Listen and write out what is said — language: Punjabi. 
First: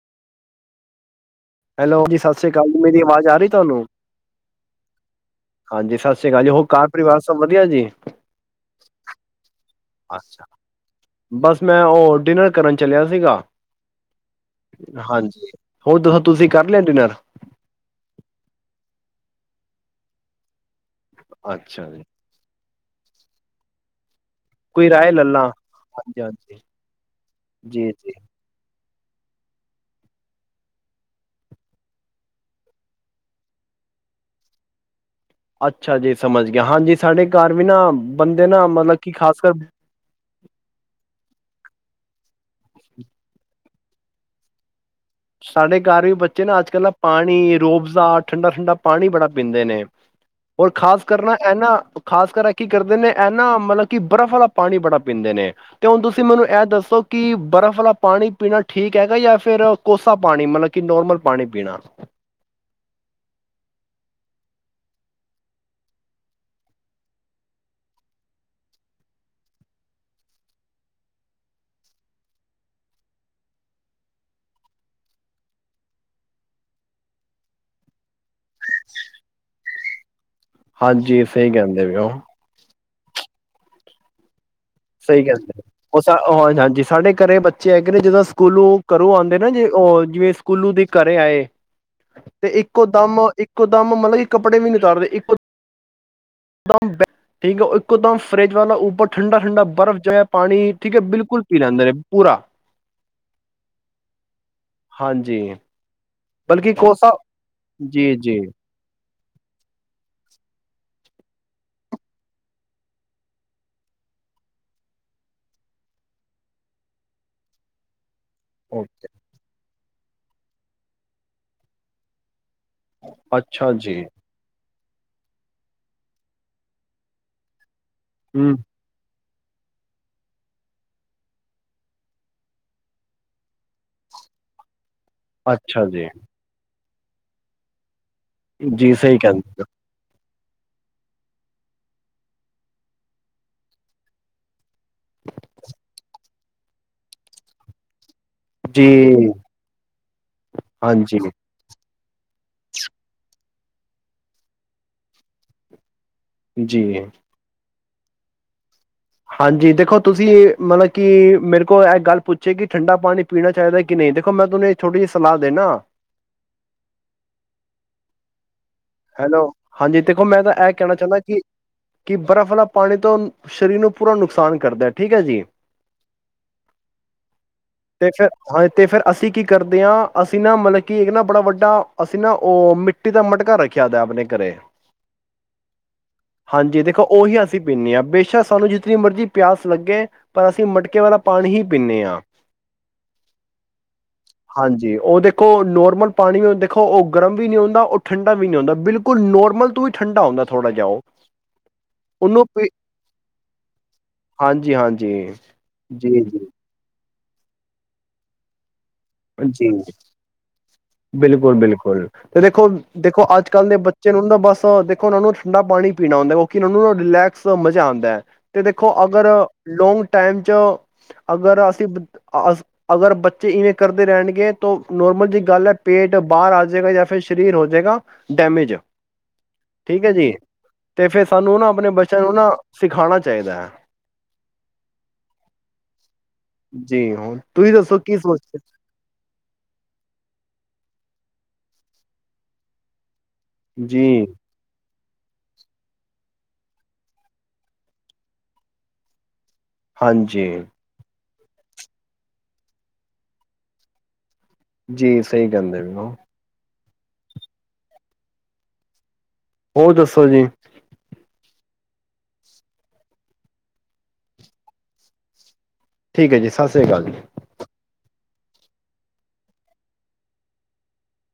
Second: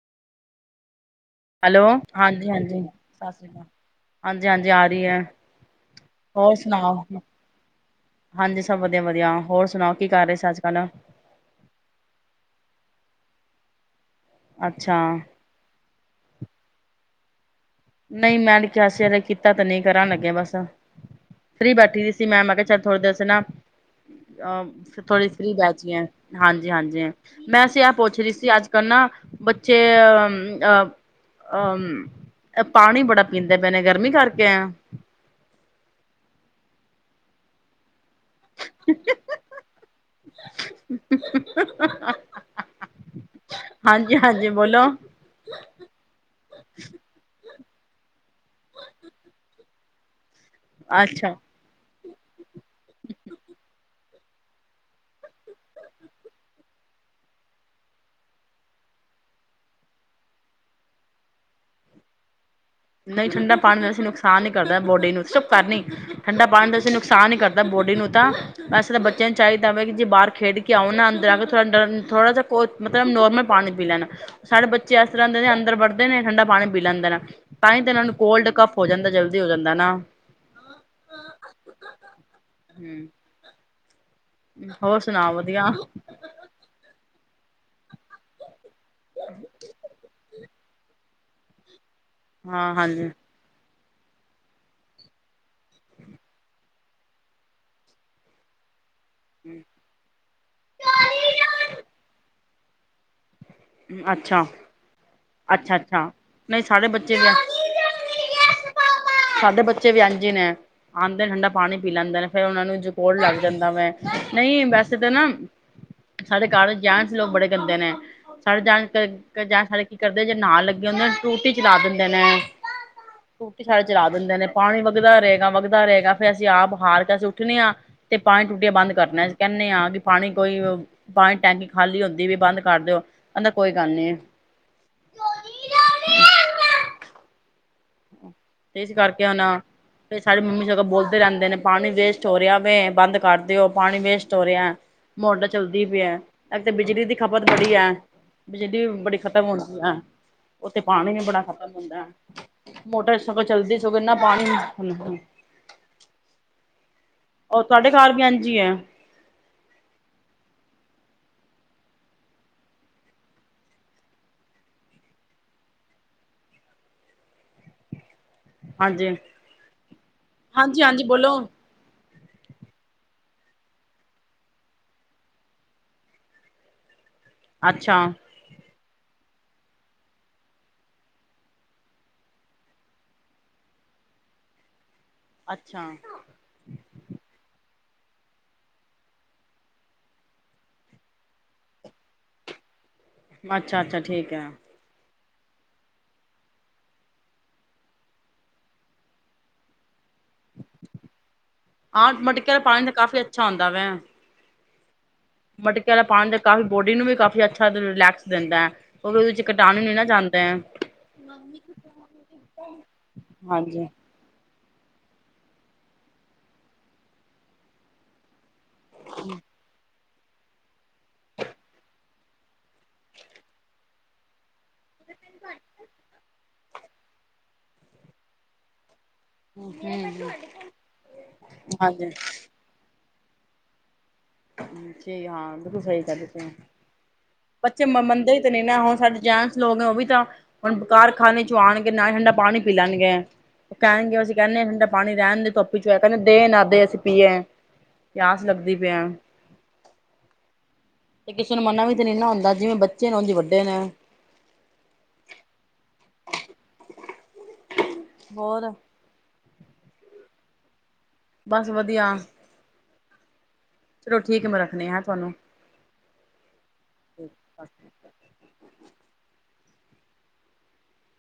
ਹੈਲੋ ਜੀ ਸਤਿ ਸ਼੍ਰੀ ਅਕਾਲ ਜੀ ਹਾਂਜੀ-ਹਾਂਜੀ ਮੇਰੀ ਆਵਾਜ਼ ਸਤਿ ਆ ਰਹੀ ਸ੍ਰੀ ਅਕਾਲ, ਤੁਹਾਨੂੰ ਹਾਂਜੀ-ਹਾਂਜੀ ਆ ਰਹੀ ਹੈ ਹਾਂਜੀ ਸਤਿ ਸ਼੍ਰੀ ਅਕਾਲ ਜੀ ਹੋਰ ਘਰ ਸੁਣਾਓ ਪਰਿਵਾਰ ਸਭ ਵਧੀਆ ਜੀ ਹਾਂਜੀ ਸਭ ਵਧੀਆ-ਵਧੀਆ ਹੋਰ ਸੁਣਾਓ। ਕੀ ਕਰ ਰਹੇ ਅੱਛਾ, ਸੀ ਅੱਜ ਕੱਲ ਬਸ ਮੈਂ ਉਹ ਡਿਨਰ ਕਰਨ ਚਲਿਆ ਸੀ। ਅੱਛਾ [unintelligible] ਹਾਂਜੀ ਹੋਰ ਦੱਸੋ, ਤੁਸੀਂ ਕਰ ਲਿਆ ਡਿਨਰ। ਨਹੀਂ ਮੈਂ ਕਿਹਾ ਸੀ ਕੀਤਾ ਤੇ ਨਹੀਂ ਕਰ ਲੱਗੇਿਆ ਬਸ। ਫ੍ਰੀ ਅੱਛਾ ਬੈਠੀ ਜੀ ਦੀ ਸੀ ਮੈਂ, ਮੈਂ ਕਿਹਾ ਚੱਲ ਥੋੜਾ ਦੱਸਣਾ ਕੋਈ ਅਹ ਰਾਏ ਥੋੜ੍ਹੀ ਲੱਲਾ ਫ੍ਰੀ ਬਹਿਚੀ ਐ ਹਾਂਜੀ ਹਾਂਜੀ ਹਾਂਜੀ-ਹਾਂਜੀ ਮੈਂਸੀ ਜੀ ਆਹ ਜੀ ਪੁੱਛ ਰਹੀ ਸੀ ਅੱਜ-ਕਲਨਾ ਬੱਚੇ ਅਹ ਅਹ ਅਹ ਪਾਣੀ ਬੜਾ ਪੀਂਦੇ ਪੈਣੇ ਗਰਮੀ ਕਰਕੇ ਆ ਅੱਛਾ ਜੀ ਸਮਝ ਗਿਆ ਹਾਂਜੀ ਸਾਡੇ ਘਰ ਵੀ ਨਾ ਬੰਦੇ ਨਾ ਮਤਲਬ ਕਿ ਖਾਸ ਕਰ [unintelligible] [inaudible] ਹਾਂਜੀ ਹਾਂਜੀ ਬੋਲੋ ਸਾਡੇ ਘਰ ਵੀ ਬੱਚੇ ਨਾ ਅੱਜ ਕੱਲ੍ਹ ਨਾ ਪਾਣੀ ਰੂਹਅਫ਼ਜ਼ਾ ਠੰਡਾ ਠੰਡਾ ਪਾਣੀ ਬੜਾ ਪੀਂਦੇ ਨੇ। ਹੋਰ ਖਾਸ ਅੱਛਾ ਕਰਨਾ ਇਹਨਾ ਖਾਸ ਕਰ ਕੀ ਕਰਦੇ ਨੇ ਇਹਨਾਂ ਮਤਲਬ ਕਿ ਬਰਫ਼ ਵਾਲਾ ਪਾਣੀ ਬੜਾ ਪੀਂਦੇ ਨੇ ਅਤੇ ਹੁਣ ਤੁਸੀਂ ਮੈਨੂੰ ਐਹ ਦੱਸੋ ਕਿ ਬਰਫ਼ ਵਾਲਾ ਪਾਣੀ ਪੀਣਾ ਠੀਕ ਹੈਗਾ ਜਾਂ ਫਿਰ ਕੋਸਾ ਪਾਣੀ ਮਤਲਬ ਕਿ ਨੋਰਮਲ ਪਾਣੀ ਪੀਣਾ ਨਹੀਂ ਠੰਡਾ ਪਾਣੀ ਵੈਸੇ ਨੁਕਸਾਨ ਹੀ ਕਰਦਾ ਬੋਡੀ ਨੂੰ ਸਿਰਫ ਨੀ ਠੰਡਾ ਪਾਣੀ ਵੈਸੇ ਤਾ ਨੁਕਸਾਨ ਹੀ ਕਰਦਾ ਹੈ ਬੋਡੀ ਨੂੰ ਤਾਂ ਵੈਸੇ ਤਾਂ ਬੱਚਿਆਂ ਨੂੰ ਚਾਹੀਦਾ ਵਾ ਕਿ ਜੇ ਬਾਹਰ ਖੇਡ ਕੇ ਆਉਣ ਨਾ ਅੰਦਰ ਆ ਕੇ ਥੋੜ੍ਹਾ ਜਿਹਾ ਕੋ ਮਤਲਬ ਨੋਰਮਲ ਪਾਣੀ ਪੀ ਲੈਣ ਸਾਡੇ ਬੱਚੇ ਇਸ ਤਰ੍ਹਾਂ ਦੇ ਨੇ ਅੰਦਰ ਵੜਦੇ ਨੇ ਠੰਡਾ ਪਾਣੀ ਪੀ ਲੈਂਦੇ ਨੇ ਤਾਂ ਹੀ ਤਾਂ ਇਹਨਾਂ ਨੂੰ ਕੋਲਡ ਕਫ ਹੋ ਜਾਂਦਾ ਜਲਦੀ ਹੋ ਜਾਂਦਾ ਨਾ। ਹਾਂਜੀ ਸਹੀ ਕਹਿੰਦੇ ਹੋ। ਹੂੰ ਹੋਰ ਸਹੀ ਸੁਣਾਓ ਕਹਿੰਦੇ ਵਧੀਆ ਉਹ ਹਾਂਜੀ ਹਾਂਜੀ ਸਾਡੇ [unintelligible] ਘਰੇ ਬੱਚੇ ਹੈ ਜਦੋ ਸਕੂਲੋਂ ਘਰੋਂ ਆਉਂਦੇ ਨਾ ਜੇ ਉਹ ਜਿਵੇਂ ਕੁੱਲੂ ਦੇ ਘਰੇ ਆਏ। ਤੇ ਹਾਂ ਇੱਕੋ ਹਾਂਜੀ ਦਮ ਇੱਕੋ ਦਮ ਮਤਲਬ ਕਿ ਕੱਪੜੇ ਵੀ ਨੀ ਤਾਰਦੇ ਇੱਕ ਦਮ ਠੀਕ ਆ ਉਹ ਇੱਕੋ ਦਮ ਫਰਿਜ ਵਾਲਾ ਉੱਪਰ ਠੰਡਾ ਠੰਡਾ ਬਰਫ਼ ਜਿਹਾ ਪਾਣੀ ਠੀਕ ਹੈ। ਬਿਲਕੁਲ ਪੀ ਲੈਂਦੇ ਨੇ ਪੂਰਾ। ਅੱਛਾ ਹਾਂਜੀ ਅੱਛਾ ਅੱਛਾ ਨਹੀਂ ਬਲਕਿ ਸਾਡੇ ਕੋਸਾ ਬੱਚੇ ਵੀ ਜੀ ਜੀ ਸਾਡੇ ਬੱਚੇ ਵੀ ਇੰਝ ਹੀ ਨੇ ਆਂਦੇ, ਠੰਡਾ ਪਾਣੀ ਪੀ ਲੈਂਦੇ ਨੇ, ਫੇਰ ਉਹਨਾਂ ਨੂੰ ਜ ਕੋੋਲਡ ਲੱਗ ਜਾਂਦਾ ਵੇ ਨਹੀਂ ਵੈਸੇ ਤਾਂ ਨਾ ਸਾਡੇ ਘਰ ਜੈਡਸ ਲੋਕ ਬੜੇ ਗੰਦੇ ਨੇ। ਸਾਰੇੇ ਜਾਣ ਜਾ [unintelligible] ਕੀ ਕਰਦੇ ਜੇ ਨਾਲ ਲੱਗੇ ਹੁੰਦੇ ਨੇ ਟੁੱਟੀ ਚਲਾ ਦਿੰਦੇ ਨੇ ਟੁੱਟੀ ਸਾਰੇ ਚਲਾ ਦਿੰਦੇ ਨੇ ਪਾਣੀ ਵ ਵਗਦਾ ਰਹੇਗਾ, ਵਗਦਾ ਰਹੇਗਾ ਫਿਰ ਅਸੀਂ ਆਪ ਹਾਰ ਕੇ ਜਦ ਅਸੀਂ ਉੱਠਣੇ ਹਾਂ ਤੇ ਪਾਣੀ ਟੁਟੀਆ ਬੰਦ ਕਰਨਾ। ਕਹਿਣੇ ਹਾਂ ਕਿ ਪਾਣੀ ਕੋਈ ਪਾਣੀ ਟੈਂਕੀ ਖਾਲੀ ਹੁੰਦੀ ਵੀ ਬੰਦ ਕਰ ਦਿਓ। ਕਹਿੰਦੇ ਕੋਈ ਗੱਲ ਨੀ ਅੱਛਾ ਜੀ ਤੇ ਇਸ ਜੀ ਸਹੀ ਕਰਕੇ ਹੁਣ ਕਹਿੰਦੇ ਹੋ। ਫਿਰ ਸਾਡੀ ਮੰਮੀ ਸਗੋਂ ਬੋਲਦੇ ਰਹਿੰਦੇ ਨੇ ਪਾਣੀ ਵੇਸਟ ਹੋ ਰਿਹਾ ਵੇ ਬੰਦ ਕਰ ਦਿਓ ਪਾਣੀ ਵੇਸਟ ਹੋ ਰਿਹਾ। ਮੋਟਰ ਚੱਲਦੀ ਪਈ ਏ ਇਕ ਤੇ ਬਿਜਲੀ ਦੀ ਖਪਤ ਬੜੀ ਏ ਬਿਜਲੀ ਬੜੀ ਜੀ ਖ਼ਤਮ ਹੁੰਦੀ ਆ ਉੱਥੇ ਪਾਣੀ ਹਾਂਜੀ ਵੀ ਬੜਾ ਖਤਮ ਹੁੰਦਾ ਮੋਟਰ ਸਗੋਂ ਚੱਲਦੀ ਸਗੋਂ ਇਨਾ ਪਾਣੀ ਜੀ ਉਹ ਤੁਹਾਡੇ ਘਰ ਵੀ ਇੰਝ ਹੀ ਏ ਹਾਂਜੀ ਦੇਖੋ ਤੁਸੀਂ ਮਤਲਬ ਕਿ ਮੇਰੇ ਕੋਲ ਇਹ ਗੱਲ ਪੁੱਛੇ ਕਿ ਠੰਡਾ ਪਾਣੀ ਪੀਣਾ ਚਾਹੀਦਾ ਕਿ ਨਹੀਂ ਦੇਖੋ ਮੈਂ ਤੁਹਾਨੂੰ ਥੋੜ੍ਹੀ ਜਿਹੀ ਸਲਾਹ ਦੇਂਦਾ ਹਾਂਜੀ ਹੈਲੋ ਹਾਂਜੀ ਦੇਖੋ ਮੈਂ ਤਾਂ ਐ ਕਹਿਣਾ ਹਾਂਜੀ-ਹਾਂਜੀ ਚਾਹੁੰਦਾ ਬੋਲੋ ਕਿ ਕਿ ਬਰਫ਼ ਵਾਲਾ ਪਾਣੀ ਤੋਂ ਸਰੀਰ ਨੂੰ ਪੂਰਾ ਨੁਕਸਾਨ ਕਰਦਾ ਠੀਕ ਹੈ ਜੀ ਤੇ ਫਿਰ ਅੱਛਾ-ਅੱਛਾ, ਹਾਂ ਤੇ ਫੇਿਰ ਅਸੀਂ ਕੀ ਕਰਦੇ ਹਾਂ ਅਸੀਂ ਨਾ ਮਤਲਬ ਕਿ ਇੱਕ ਨਾ ਬੜਾ ਵੱਡਾ ਅਸੀਂ ਨਾ ਉਹ ਮਿੱਟੀ ਦਾ ਮਟਕਾ ਰੱਖ ਖਿਆਦ ਆਪਣੇ ਘਰੇ ਹਾਂਜੀ ਦੇਖੋ ਉਹੀ ਅਸੀਂ ਪੀਂਦੇ ਹਾਂ ਬੇਸ਼ੱਕ ਸਾਨੂੰ ਜਿਤਨੀ ਮਰਜ਼ੀ ਪਿਆਸ ਲੱਗੇ ਪਰ ਅਸੀਂ ਮਟਕੇ ਵਾਲਾ ਪਾਣੀ ਹੀ ਪੀਂਦੇ ਹਾਂ ਅੱਛਾ, ਅੱਛਾ ਠੀਕ ਹੈ ਓ ਨੌਰਮਲ ਪਣੀ ਓ ਦੇਖੋ ਗਰਮ ਵੀ ਨਈ ਹੁੰਦਾ ਓ ਠੰਡਾ ਵੀ ਨਹੀਂ ਹੁੰਦਾ ਬਿਲਕੁਲ ਨੋਰਮਲ ਤੂੰ ਠੰਡਾ ਹੁੰਦਾ ਥੋੜਾ ਜਿਹਾ ਉਹ ਹਾਂ ਉਹਨੂੰ ਮਟਕੇ ਆਲਾ ਪ ਪਾਣੀ ਤਾਂ ਕਾਫ਼ੀ ਅੱਛਾ ਹੁੰਦਾ ਵੇ। ਹਾਂਜੀ ੀ ਹਾਂਜੀ ਮਟਕੇ ਵਾਲਾ ਜੀ ਪਾਉਣ ਦਾ ਜੀ ਕਾਫ਼ੀ ਬੋਡੀ ਨੂੰ ਵੀ ਕਾਫੀ ਅੱਛਾ ਰਿਲੈਕਸ ਦਿੰਦਾ ਹੈ। ਉਹ ਵੀ ਉਹਦੇ ਚ ਕਟਾਣ ਨੀ ਨਾ ਜਾਂਦਾ ਹੈ ਬਿਲਕੁਲ, ਬਿਲਕੁਲ ਤੇ ਦੇਖੋ ਦੇਖੋ ਅੱਜ ਕੱਲ੍ਹ ਦੇ ਹਾਂਜੀ ਬੱਚੇ ਨੂੰ ਨਾ ਬਸ ਦੇਖੋ ਉਹਨਾਂ ਨੂੰ ਠੰਡਾ ਪਾਣੀ ਪੀਣਾ ਹੁੰਦਾ, ਕਿਉਂਕਿ ਉਹਨਾਂ ਨੂੰ ਰਿਲੈਕਸ ਮਜ਼ਾ ਆਉਂਦਾ ਹੈ ਤੇ ਦੇਖੋ ਅਗਰ ਲੌਂਗ ਟਾਈਮ ਚ ਅਗਰ ਅਸੀਂ ਅਗਰ ਬੱਚੇ ਇਵੇਂ ਕਰਦੇ ਰਹਿਣਗੇ ਤੋਂ ਨੋਰਮਲ ਜਿ ਗੱਲ ਹੈ ਬਾਹਰ ਆ ਜਾਏਗਾ ਜਾਂ ਫਿਰ ਸਰੀਰ ਹੋ ਜਾਏਗਾ ਡੈਮੇਜ ਠੀਕ ਹੈ ਜੀ ਤੇ ਫੇਿਰ ਸਾਨੂੰ ਨਾ ਆਪਣੇ ਹਾਂਜੀ ਬੱਚਿਆਂ ਨੂੰ ਨਾ ਸਿਖਾਉਣਾ ਚਾਹੀਦਾ ਹਾਂ ਬਿਲਕੁਲ ਸਹੀ ਕਰ ਜੀ ਹੁਣ ਤੁਸੀਂ ਬੱਚੇ ਦੱਸੋ ਕੀ ਮੰਨਦੇ ਹੀ ਤੇ ਸੋਚਦੇ ਨਹੀਂ ਨਾ ਹੁਣ ਸਾਡੇ ਜੈਮਸ ਲੋਕ ਨੇ ਉਹ ਵੀ ਤਾਂ ਹੁਣ ਕਾਰਖਾਨੇ ਚ ਆਉਣਗੇ ਨਾ ਠੰਡਾ ਪਾਣੀ ਪੀ ਲੈਣਗੇ ਉਹ ਕਹਿਣਗੇ ਜੀ ਅਸੀਂ ਕਹਿੰਦੇ ਹਡਾ ਪਾਣੀ ਰਹਿਣ ਦੇ ਧੁੱਪੀ ਚਇ ਕਹਿੰਦੇ ਦੇ ਨਾ ਦੇ ਅਸੀਂ ਪੀਏ ਪਿਆਸ ਲੱਗਦੀ ਪਿਆ ਹਾਂ ਹਾਂਜੀ ਤੇ ਕਿਸੇ ਨੂੰ ਮੰਨਨਾ ਵੀ ਤਾਂ ਨ ਨਾ ਹੁੰਦਾ ਜਿਵੇਂ ਬੱਚੇ ਨੇ ਉਹਦੀ ਵੱਡੇ ਨੇ ਜੀ ਸਹੀ ਗਹਿੰਦੇ ਵੀ ਹੋਰ ਹੋਰ ਦੱਸੋ ਜੀ ਬਸ ਵਧੀਆ ਚਲੋ ਠੀਕ ਹੈ ਮੈਂ ਰੱਖਣੇ ਹੈ ਤੁਹਾਨੂੰ ਠੀਕ ਹੈ ਜੀ ਸਤਿੀ [inaudible]